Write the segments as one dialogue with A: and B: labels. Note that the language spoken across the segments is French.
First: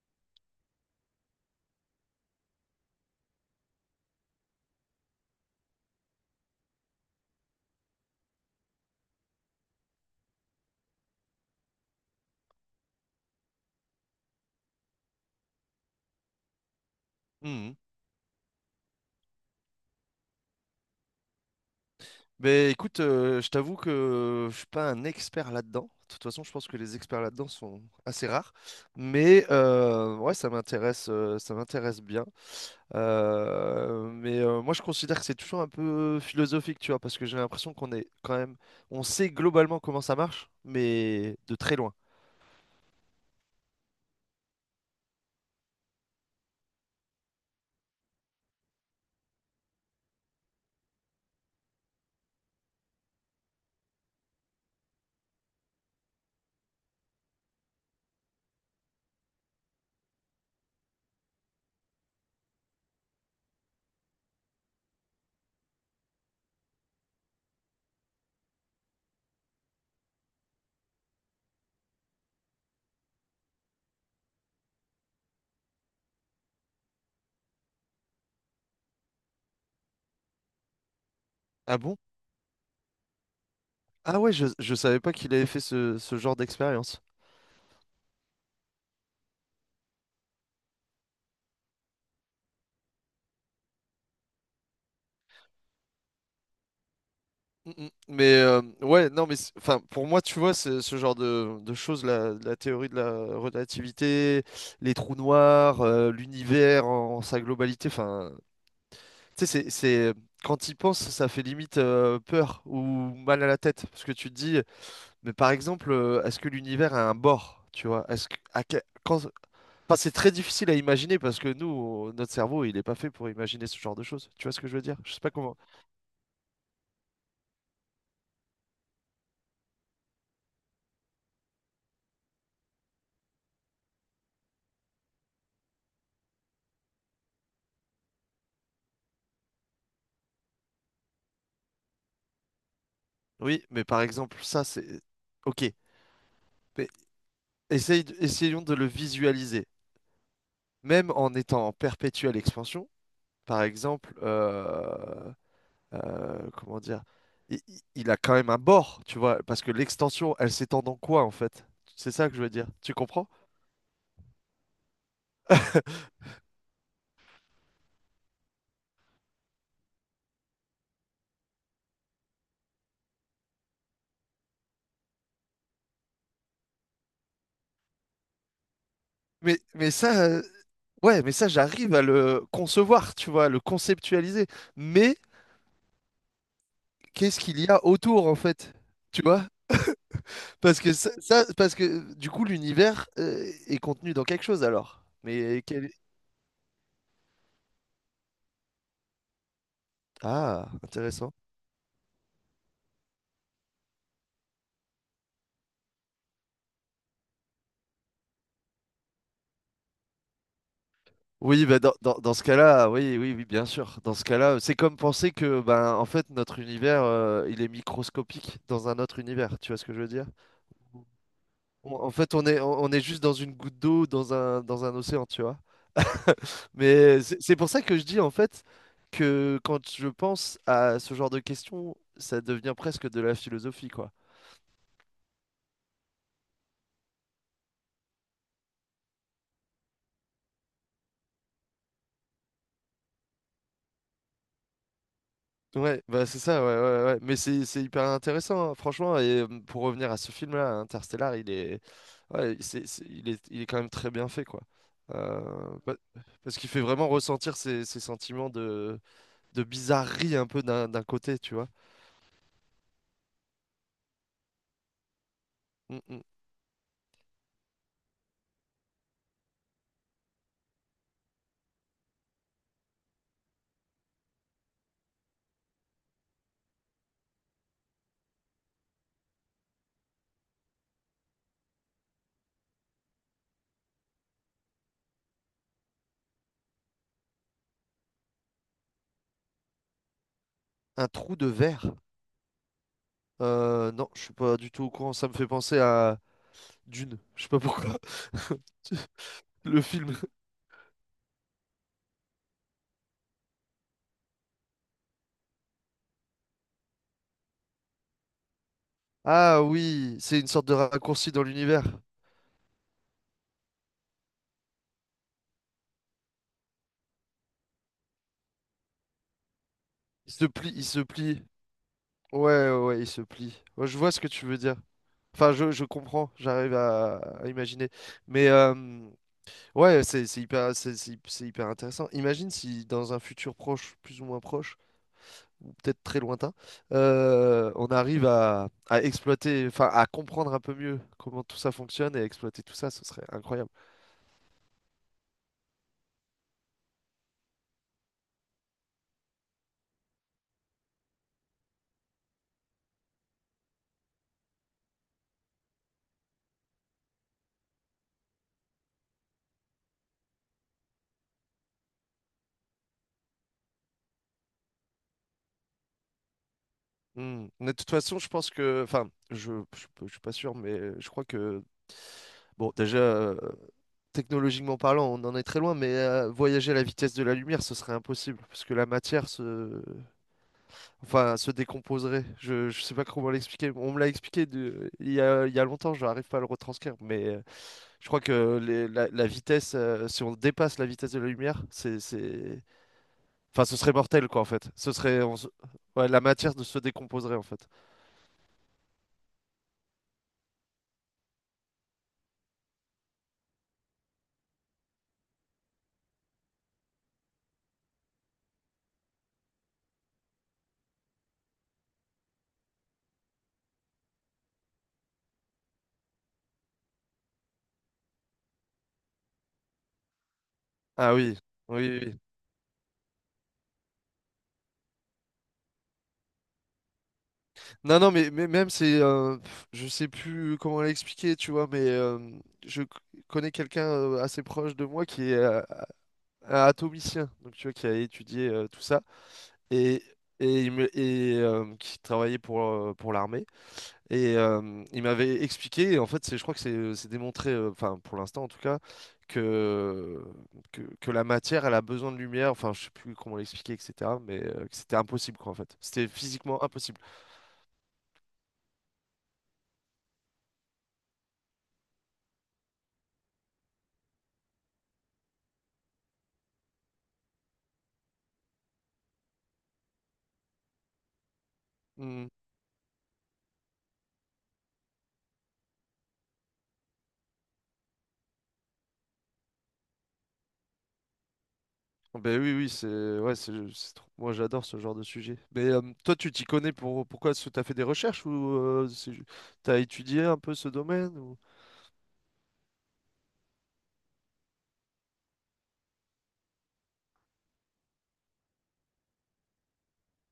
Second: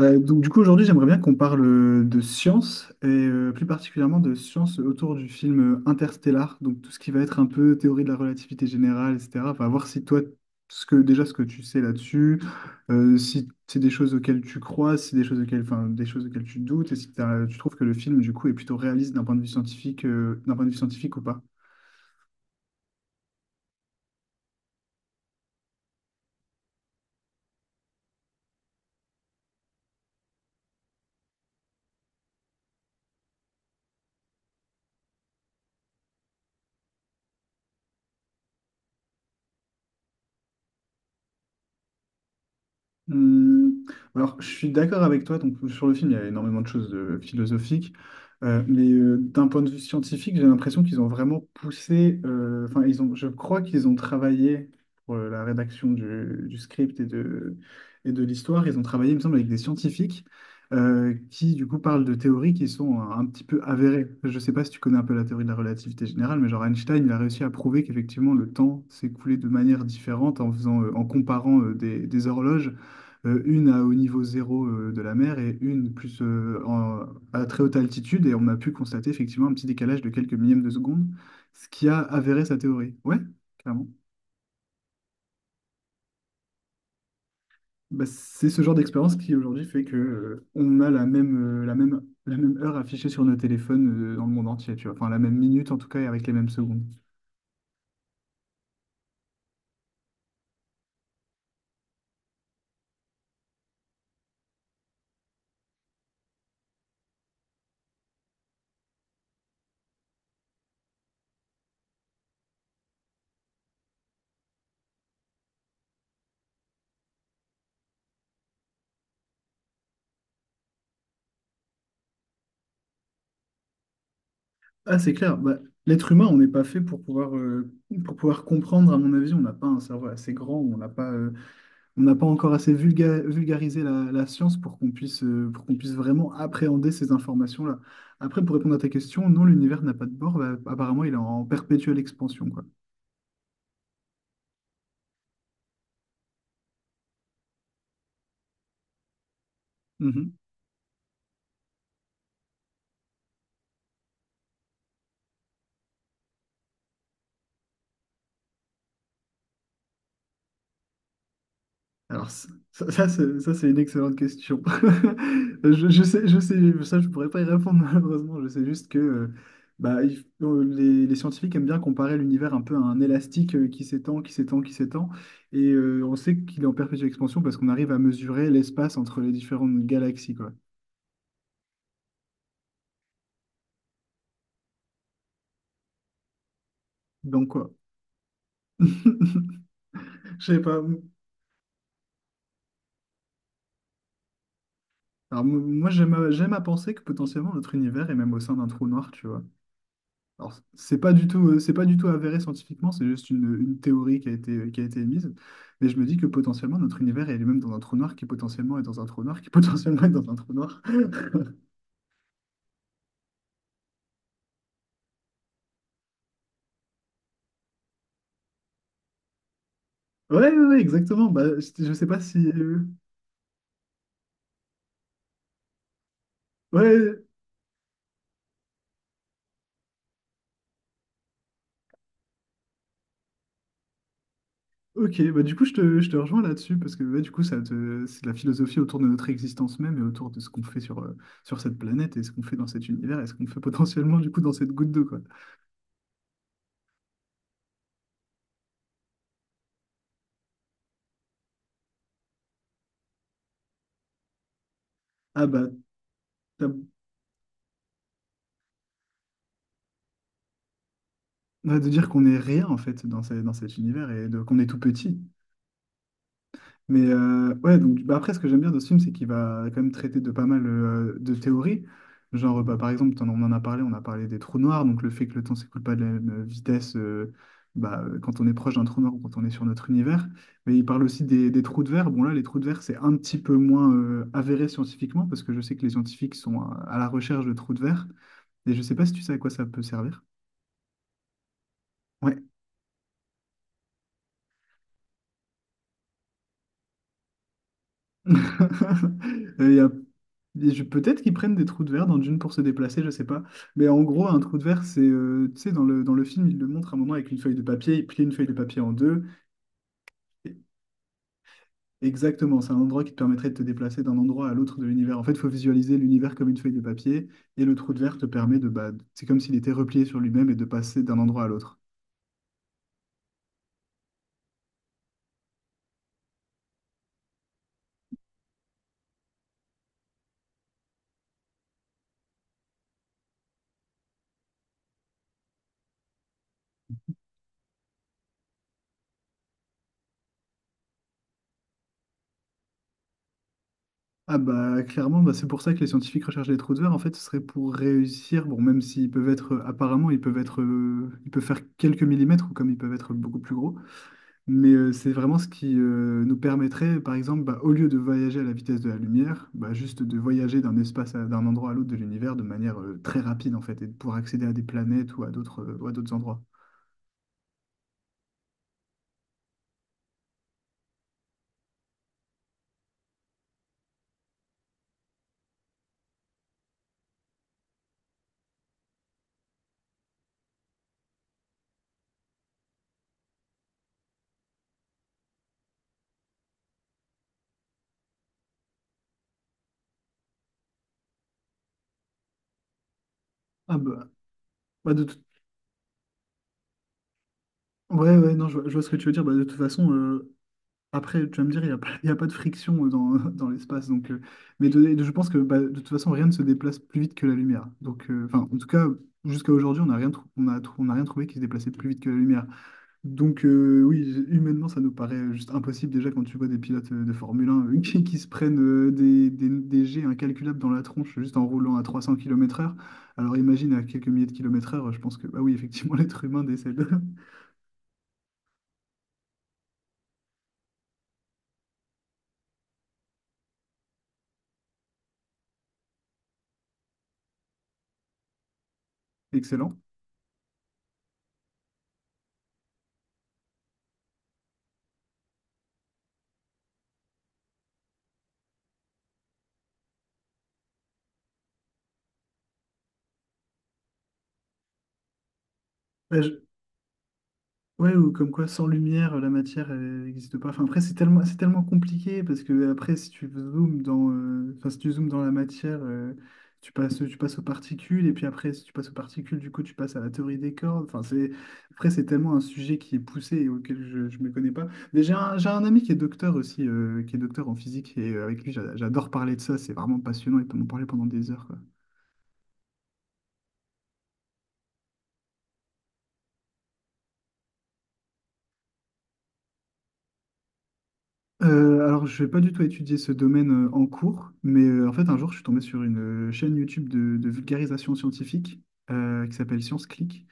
A: Donc du coup aujourd'hui j'aimerais bien qu'on parle de science et plus particulièrement de science autour du film Interstellar, donc tout ce qui va être un peu théorie de la relativité générale, etc. Enfin voir si toi ce que tu sais là-dessus, si c'est des choses auxquelles tu crois, si c'est des choses auxquelles, enfin, des choses auxquelles tu doutes, et si tu trouves
B: Mhm.
A: que le film du coup est plutôt réaliste d'un point de vue scientifique, ou pas.
B: Mais écoute, je t'avoue que je suis pas un expert là-dedans. De toute façon, je pense que les experts là-dedans sont assez rares. Mais ouais, ça m'intéresse bien. Moi, je considère que c'est toujours un peu philosophique, tu vois, parce que j'ai l'impression qu'on est quand même, on sait globalement comment ça marche, mais de très loin.
A: Hum, alors, je suis d'accord avec toi. Donc, sur le film, il y a énormément de choses philosophiques. Mais d'un point de vue scientifique, j'ai l'impression qu'ils ont vraiment poussé. Enfin, ils ont. Je crois qu'ils ont travaillé pour la rédaction du script et de l'histoire. Ils ont travaillé, il me semble, avec des scientifiques qui, du coup, parlent de théories qui sont un petit peu avérées. Je sais pas si tu connais un peu la théorie de la relativité générale, mais genre Einstein, il a réussi à prouver qu'effectivement le temps s'écoulait de manière différente en comparant des horloges, une à au niveau zéro de la mer et une plus à très haute altitude. Et on a pu constater effectivement un petit décalage de quelques millièmes de seconde, ce
B: Ah
A: qui
B: bon?
A: a avéré sa théorie. Ouais, clairement.
B: Ah ouais, je savais pas qu'il avait fait ce genre d'expérience.
A: Bah, c'est ce genre d'expérience qui aujourd'hui fait que on a la même heure affichée sur nos téléphones dans le monde entier, tu vois. Enfin, la même minute en tout cas et avec les mêmes secondes.
B: Mm, mm. Mais ouais, non, mais enfin, pour moi, tu vois, c'est ce genre de choses, la théorie de la relativité, les trous noirs, l'univers en, en sa globalité, enfin, tu sais, quand y penses, ça fait limite peur ou mal à la tête, parce que tu te dis, mais par exemple, est-ce que l'univers a un bord, tu vois, est-ce que, à que- quand, enfin, c'est très difficile à imaginer parce que notre cerveau, il est pas fait pour imaginer ce genre de choses. Tu vois ce que je veux dire?
A: Ah, c'est
B: Je sais pas
A: clair.
B: comment.
A: Bah, l'être humain, on n'est pas fait pour pouvoir comprendre, à mon avis, on n'a pas un cerveau assez grand, on n'a pas encore assez vulgarisé la science pour qu'on puisse vraiment appréhender ces informations-là. Après, pour répondre à ta question, non, l'univers n'a pas de bord. Bah, apparemment, il est en perpétuelle expansion, quoi.
B: Oui, mais par exemple, ok. Mais essayons de le visualiser.
A: Mhm.
B: Même en étant en perpétuelle expansion, par exemple, comment dire, il a quand même un bord, tu vois, parce que l'extension, elle s'étend dans quoi, en fait? C'est ça
A: Alors,
B: que je veux dire. Tu comprends?
A: c'est une excellente question. Je sais, ça, je pourrais pas y répondre, malheureusement. Je sais juste que bah, les scientifiques aiment bien comparer l'univers un peu à un élastique qui s'étend, qui s'étend, qui s'étend. Et on sait qu'il est en perpétuelle expansion parce qu'on arrive à mesurer l'espace entre les
B: Mais,
A: différentes
B: mais ça,
A: galaxies, quoi.
B: ouais, mais ça, j'arrive à le concevoir, tu vois, à le conceptualiser. Mais qu'est-ce
A: Donc
B: qu'il y
A: quoi?
B: a autour, en fait? Tu vois?
A: Je sais
B: Parce
A: pas.
B: que parce que du coup, l'univers, est contenu dans quelque chose, alors.
A: Alors
B: Mais
A: moi
B: quel...
A: j'aime à penser que potentiellement notre univers est même au sein d'un trou noir, tu vois. Alors
B: Ah,
A: c'est pas du
B: intéressant.
A: tout euh, c'est pas du tout avéré scientifiquement, c'est juste une théorie qui a été émise. Mais je me dis que potentiellement notre univers est lui-même dans un trou noir qui potentiellement est dans un trou noir qui potentiellement est dans un trou noir.
B: Oui, bah, dans ce cas-là, oui, oui, oui, bien sûr. Dans ce cas-là, c'est comme penser que, ben, en fait, notre univers, il est microscopique dans un autre univers. Tu vois ce que je veux dire?
A: Ouais, ouais, ouais, exactement. Bah, je sais
B: En
A: pas
B: fait,
A: si.
B: on est juste dans une goutte d'eau, dans un océan, tu vois. Mais
A: Ouais,
B: c'est pour ça que je dis, en fait, que quand je pense à ce genre de questions, ça devient presque de la philosophie, quoi.
A: ok, bah du coup je te rejoins là-dessus parce que ouais, du coup c'est de la philosophie autour de notre existence même et autour de ce qu'on fait sur cette planète et ce qu'on fait dans cet univers et ce qu'on fait potentiellement du coup dans cette goutte d'eau quoi.
B: Ouais, bah c'est ça, ouais, ouais, ouais. Mais c'est hyper intéressant, hein, franchement. Et pour revenir à ce film-là, Interstellar, ouais, il est quand même très bien fait, quoi. Euh,
A: Ah bah,
B: pa- Parce qu'il
A: t'as-
B: fait vraiment ressentir ces, ces sentiments de bizarrerie un peu d'un côté, tu vois.
A: ouais, de dire qu'on est rien en fait dans cet univers et qu'on est tout petit.
B: Mm, mm.
A: Mais ouais, donc bah après, ce que j'aime bien dans ce film, c'est qu'il va quand même traiter de pas mal de théories. Genre, bah, par exemple, on en a parlé, on a parlé des trous noirs, donc le fait que le temps s'écoule pas de la même vitesse quand on est proche d'un trou noir ou quand on est sur notre univers. Mais il parle aussi des trous de verre. Bon, là, les trous de verre, c'est un petit peu moins avéré scientifiquement, parce que je sais que les scientifiques sont à la recherche de trous de verre. Et je sais pas si tu sais à quoi ça peut servir.
B: Un trou de verre? Non, je suis pas du tout au courant. Ça me fait penser à Dune. Je sais pas pourquoi.
A: Et Il y
B: Le
A: a-
B: film.
A: et je- Peut-être qu'ils prennent des trous de verre dans Dune pour se déplacer, je sais pas. Mais en gros, un trou de verre, c'est, tu sais, dans le film, il le montre à un moment avec une feuille de papier, il plie une feuille de papier en deux.
B: Ah oui, c'est une
A: Et-
B: sorte de raccourci dans l'univers.
A: Exactement, c'est un endroit qui te permettrait de te déplacer d'un endroit à l'autre de l'univers. En fait, il faut visualiser l'univers comme une feuille de papier, et le trou de verre te permet de, bah, c'est comme s'il était replié sur
B: Il se
A: lui-même et de
B: plie, il se
A: passer d'un
B: plie.
A: endroit à l'autre.
B: Ouais, ouais, ouais, il se plie. Ouais, je vois ce que tu veux dire. Enfin, je comprends, j'arrive à imaginer. Mais ouais, c'est hyper, c'est hy- c'est hyper intéressant. Imagine si dans un futur proche, plus ou moins proche, ou peut-être très lointain, on arrive à exploiter, enfin, à comprendre un peu mieux comment tout ça fonctionne et exploiter tout ça, ce serait incroyable.
A: Ah bah clairement, bah, c'est pour ça que les scientifiques recherchent les trous de verre. En fait, ce serait pour réussir, bon, même s'apparemment, ils peuvent faire quelques millimètres, ou comme ils peuvent être beaucoup plus gros, mais c'est vraiment ce qui nous permettrait, par exemple, bah, au lieu de voyager à la vitesse de la lumière, bah, juste de voyager d'un endroit à l'autre de l'univers de manière très rapide, en fait, et de pouvoir accéder à des planètes ou à d'autres endroits.
B: Hmm. Mais de toute façon, je pense que, enfin, je suis pas sûr, mais je crois que, bon, déjà. Technologiquement parlant, on en est très loin, mais voyager à la vitesse de la lumière, ce serait impossible, parce que enfin, se décomposerait. Je sais pas comment l'expliquer. On me l'a expliqué il y a longtemps, je n'arrive pas à le retranscrire, mais je crois que la vitesse, si on dépasse la vitesse de la lumière, c'est... Enfin, ce
A: Ah
B: serait
A: bah,
B: mortel, quoi, en fait. Ce
A: bah,
B: serait... on se- Ouais, la matière ne se décomposerait, en fait.
A: ouais, ouais, non, je vois ce que tu veux dire. Bah, de toute façon, après, tu vas me dire, il n'y a pas, il y a pas de friction dans, dans l'espace. Donc, je pense que bah, de toute façon, rien ne se déplace plus vite que la lumière. Donc, enfin, en tout cas, jusqu'à aujourd'hui, on n'a rien, trou- on a rien trouvé qui se déplaçait plus vite que la lumière. Donc, oui, humainement, ça nous paraît juste impossible. Déjà, quand tu vois des pilotes de Formule 1 qui se prennent des jets incalculables dans la
B: Ah
A: tronche juste
B: oui,
A: en roulant
B: oui,
A: à
B: oui.
A: 300
B: Oui.
A: kilomètres heure. Alors, imagine à quelques milliers de kilomètres heure, je pense que, bah oui, effectivement, l'être humain décède.
B: Non, non, mais même c'est, je sais plus comment l'expliquer, tu vois, mais je c- connais quelqu'un assez proche de moi qui est un atomicien, donc tu vois, qui a étudié tout ça
A: Excellent.
B: et et, il me, et qui travaillait pour l'armée et il m'avait expliqué, et en fait, je crois que c'est démontré, enfin pour l'instant en tout cas, que, que la matière, elle a besoin de lumière, enfin je sais plus comment l'expliquer, etc., mais que c'était impossible quoi en fait, c'était physiquement impossible.
A: Ouais, ou comme quoi sans lumière, la matière elle n'existe pas. Enfin, après, c'est tellement compliqué parce que après, si tu zoomes dans, enfin, si tu zoomes dans la matière, tu passes aux particules, et puis après, si tu passes aux particules, du coup, tu passes à la théorie des cordes. Enfin, après, c'est
B: Mmh.
A: tellement un sujet qui est poussé et auquel je ne me connais pas. Mais j'ai un ami qui est docteur aussi, qui est docteur en physique, et avec lui, j'adore parler de ça. C'est vraiment passionnant, il peut m'en parler pendant des heures.
B: Ben oui, oui, c'est ouais, moi j'adore ce genre de sujet. Mais toi, tu t'y connais pourquoi? Est-ce que t'as fait des recherches ou euh, c'est ju- t'as étudié un peu ce domaine ou
A: Alors, je vais pas du tout étudier ce domaine en cours, mais en fait, un jour, je suis tombé sur une chaîne YouTube de vulgarisation scientifique qui s'appelle Science Click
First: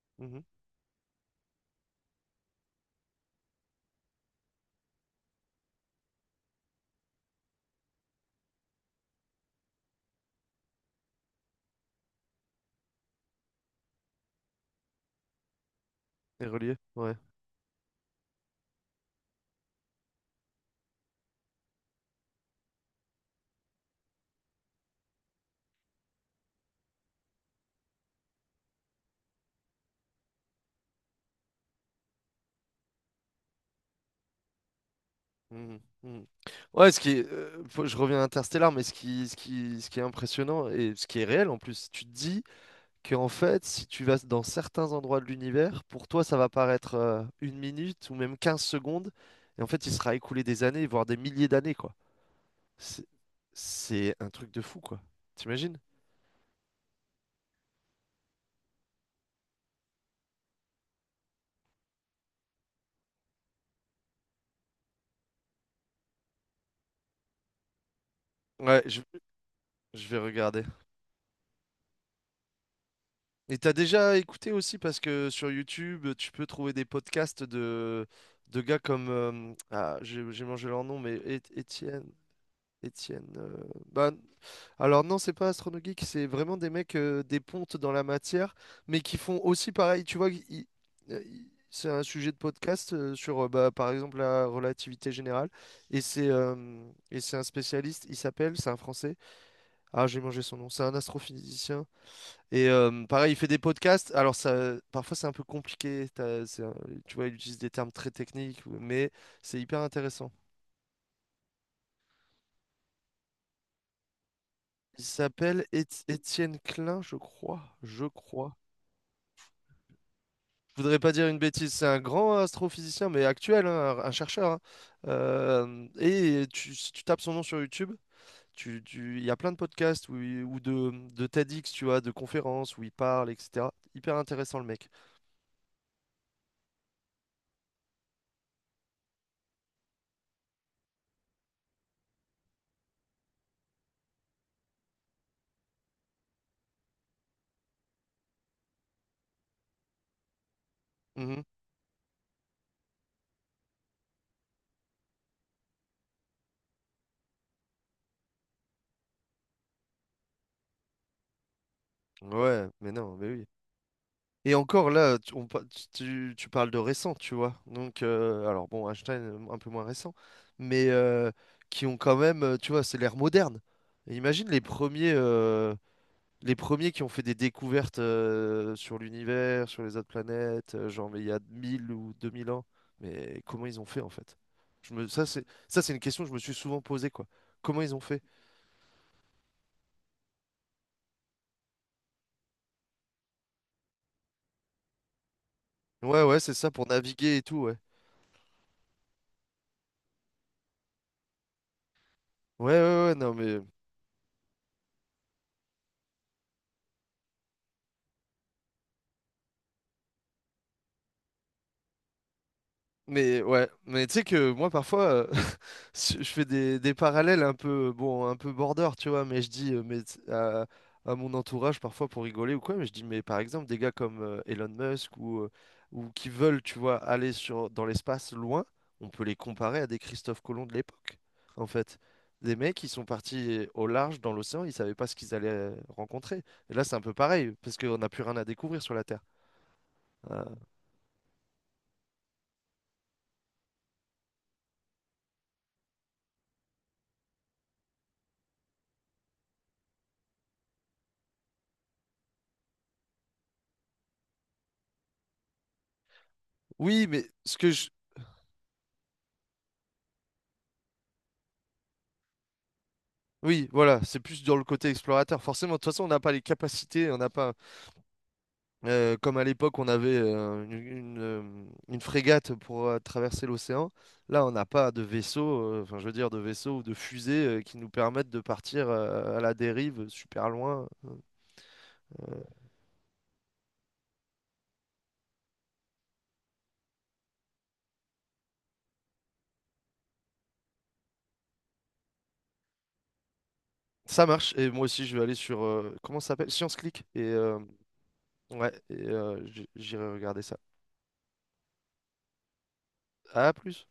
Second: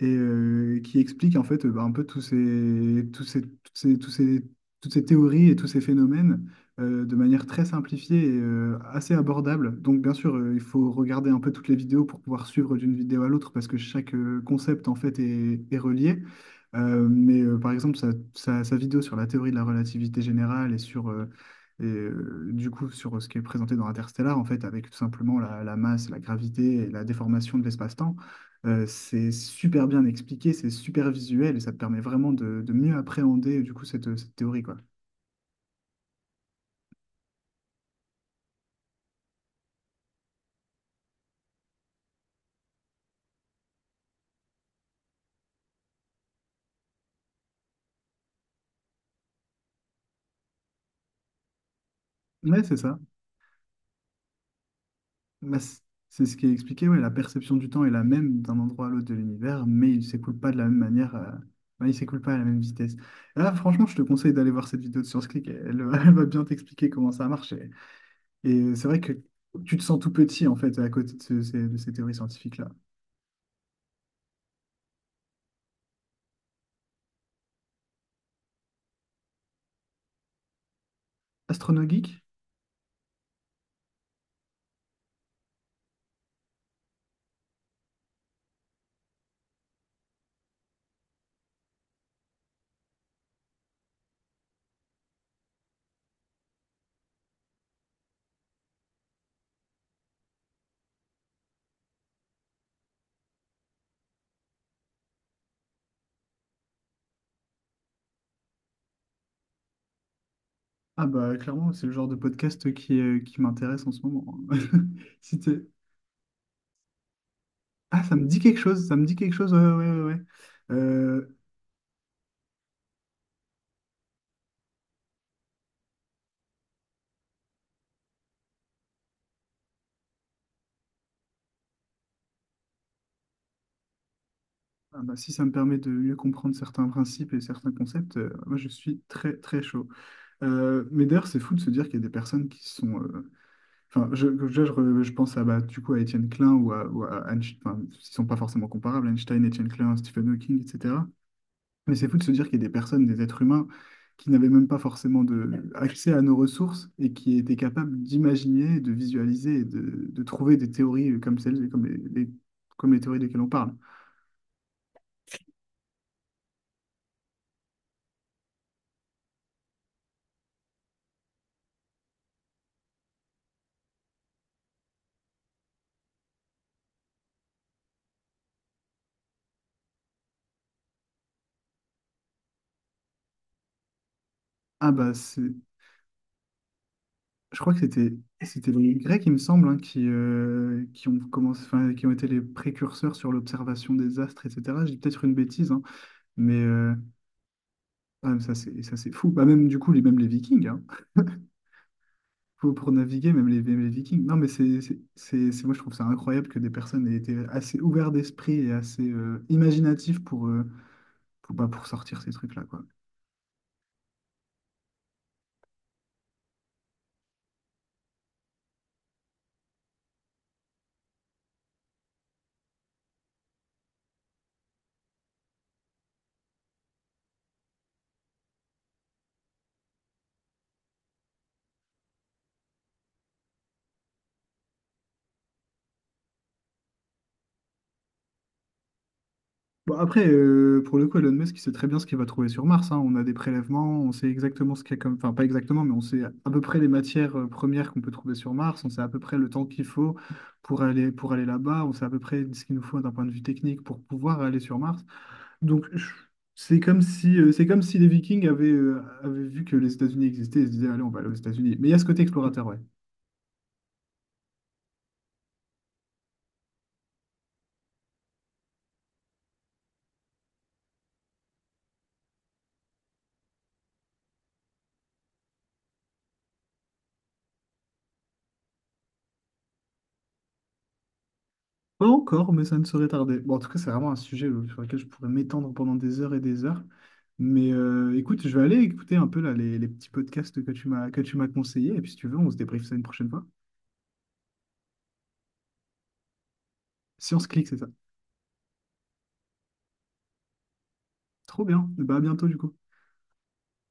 A: et
B: Mhm.
A: qui explique en fait bah, un peu toutes ces théories et tous ces phénomènes de manière très simplifiée et assez abordable. Donc bien sûr, il faut regarder un peu toutes les vidéos pour pouvoir suivre d'une vidéo à l'autre parce que chaque concept en fait est relié.
B: Les reliés? Ouais.
A: Mais par exemple, sa vidéo sur la théorie de la relativité générale et du coup, sur ce qui est présenté dans Interstellar, en fait, avec tout simplement la masse, la gravité et la déformation de l'espace-temps, c'est super bien expliqué, c'est super visuel et ça te permet vraiment de mieux appréhender du coup cette théorie quoi.
B: Mhm. Mhm. Ouais, ce qui est, je reviens à Interstellar, mais ce qui est impressionnant et ce qui est réel en plus, tu te dis qu'en fait, si tu vas dans certains endroits de l'univers, pour toi, ça va paraître une minute ou même 15 secondes, et en fait, il sera écoulé des années, voire des milliers d'années, quoi.
A: Ouais, c'est ça.
B: C'est c'est un truc de fou, quoi.
A: Bah,
B: T'imagines?
A: c'est ce qui est expliqué, ouais, la perception du temps est la même d'un endroit à l'autre de l'univers, mais il s'écoule pas de la même manière, ouais, il s'écoule pas à la même vitesse. Et là, franchement, je te conseille d'aller voir cette vidéo de Science Click, elle va elle va bien t'expliquer comment ça marche. Et
B: Ouais,
A: c'est vrai que tu te sens
B: je
A: tout
B: vais
A: petit en
B: regarder.
A: fait à côté de ces théories scientifiques-là.
B: Et t'as déjà écouté aussi parce que sur YouTube, tu peux trouver des podcasts de gars comme... ah, j'ai mangé leur nom, mais Étienne.
A: Astronogeek?
B: Étienne. Bah, alors non, c'est pas Astrono Geek, c'est vraiment des mecs, des pontes dans la matière, mais qui font aussi pareil. Tu vois, c'est un sujet de podcast bah, par exemple, la relativité générale. Et c'est un spécialiste, il s'appelle, c'est un Français. Ah, j'ai mangé son nom, c'est un astrophysicien. Et pareil, il fait des podcasts. Alors ça, parfois c'est un peu compliqué, tu vois, il utilise des termes très techniques, mais c'est hyper intéressant.
A: Ah bah clairement, c'est le genre de podcast qui m'intéresse en ce moment.
B: Il
A: Si t'es-
B: s'appelle Étienne Klein, je crois.
A: Ah,
B: Je
A: ça me dit
B: crois.
A: quelque chose, ça me dit quelque chose, ouais, ouais, ouais, ouais.
B: Je voudrais pas dire
A: Euh,
B: une bêtise. C'est un grand astrophysicien, mais actuel, hein, un chercheur. Hein. Si tu tapes son nom sur YouTube, il y a plein de podcasts ou de TEDx, tu vois, de conférences où il parle, etc. Hyper intéressant, le mec.
A: ah bah, si ça me permet de mieux comprendre certains principes et certains concepts, moi je suis très très chaud. Mais d'ailleurs, c'est fou de se dire qu'il y a des personnes qui sont... Enfin, je pense à, bah, du coup, à Étienne Klein ou à Einstein, enfin, ils sont pas forcément comparables, Einstein, Étienne Klein, Stephen Hawking, etc.
B: Mhm.
A: Mais c'est fou de se dire qu'il y a des personnes, des êtres humains, qui n'avaient même pas forcément accès à nos ressources et qui étaient capables d'imaginer, de visualiser et de trouver des théories comme celles, comme
B: Ouais, mais
A: comme les
B: non,
A: théories
B: mais
A: desquelles
B: oui.
A: on parle.
B: Et encore là, tu parles de récent, tu vois. Donc, alors bon, Einstein, un peu moins récent, mais qui ont quand même, tu vois, c'est l'ère moderne. Et imagine les premiers qui ont fait des découvertes sur l'univers, sur les autres planètes, genre, mais il y a 1000 ou 2000 ans. Mais comment ils ont fait, en fait?
A: Ah bah,
B: Ça, ça, c'est une question que je me suis souvent posée, quoi.
A: je crois que
B: Comment ils ont
A: c'était
B: fait?
A: les Grecs, il me semble, hein, qui ont commencé, enfin, qui ont été les précurseurs sur l'observation des astres, etc. Je dis peut-être une bêtise, hein,
B: Ouais, ouais, c'est
A: mais
B: ça, pour
A: euh,
B: naviguer et tout, ouais.
A: ah, ça c'est fou. Bah, même du coup, même les Vikings, hein.
B: Ouais,
A: Pour
B: ouais, ouais,
A: naviguer,
B: non,
A: même
B: mais.
A: les, même les Vikings. Non, mais moi, je trouve ça incroyable que des personnes aient été assez ouvertes d'esprit et assez imaginatives pour, bah, pour sortir ces trucs-là, quoi.
B: Mais ouais, mais tu sais que moi parfois, je fais des parallèles un peu, bon, un peu border, tu vois, mais je dis mais, à, à mon entourage parfois pour rigoler ou quoi, mais je dis, mais par exemple, des gars comme Elon Musk ou qui veulent, tu vois, dans l'espace loin, on peut les comparer à des Christophe Colomb de l'époque, en fait. Des mecs qui sont partis au large dans l'océan, ils savaient pas ce qu'ils allaient rencontrer. Et là, c'est un peu pareil, parce qu'on n'a plus rien à découvrir sur la Terre.
A: Bon, après,
B: Euh,
A: pour le coup, Elon Musk, il sait très bien ce qu'il va trouver sur Mars, hein. On a des prélèvements, on sait exactement ce qu'il y a comme... Enfin, pas exactement, mais on sait à peu près les matières premières qu'on peut trouver sur Mars, on sait à peu près le temps qu'il faut pour aller là-bas, on sait à peu près ce qu'il nous faut d'un point de vue technique pour pouvoir aller sur Mars. Donc, c'est comme
B: oui, mais
A: si,
B: ce que je...
A: les Vikings avaient, avaient vu que les États-Unis existaient et se disaient, allez, on va aller aux États-Unis. Mais il y a ce côté explorateur, ouais.
B: Oui, voilà, c'est plus dans le côté explorateur. Forcément, de toute façon, on n'a pas les capacités, on n'a pas... Comme à l'époque, on avait une frégate pour traverser l'océan. Là, on n'a pas de vaisseau, enfin, je veux dire, de vaisseau ou de fusée qui nous permettent de partir à la dérive super loin.
A: Pas encore, mais ça ne saurait tarder. Bon, en tout cas, c'est vraiment un sujet sur lequel je pourrais m'étendre pendant des heures et des heures. Mais écoute, je vais aller écouter un peu là, les petits podcasts que tu m'as conseillés. Et puis, si tu veux, on se débriefe ça une prochaine fois.
B: Ça marche. Et moi aussi, je vais aller sur, comment ça s'appelle? Science Click. Et
A: Science on c'est ça.
B: ouais, j'irai regarder ça.
A: Trop bien. Bah, à bientôt, du coup.
B: À plus.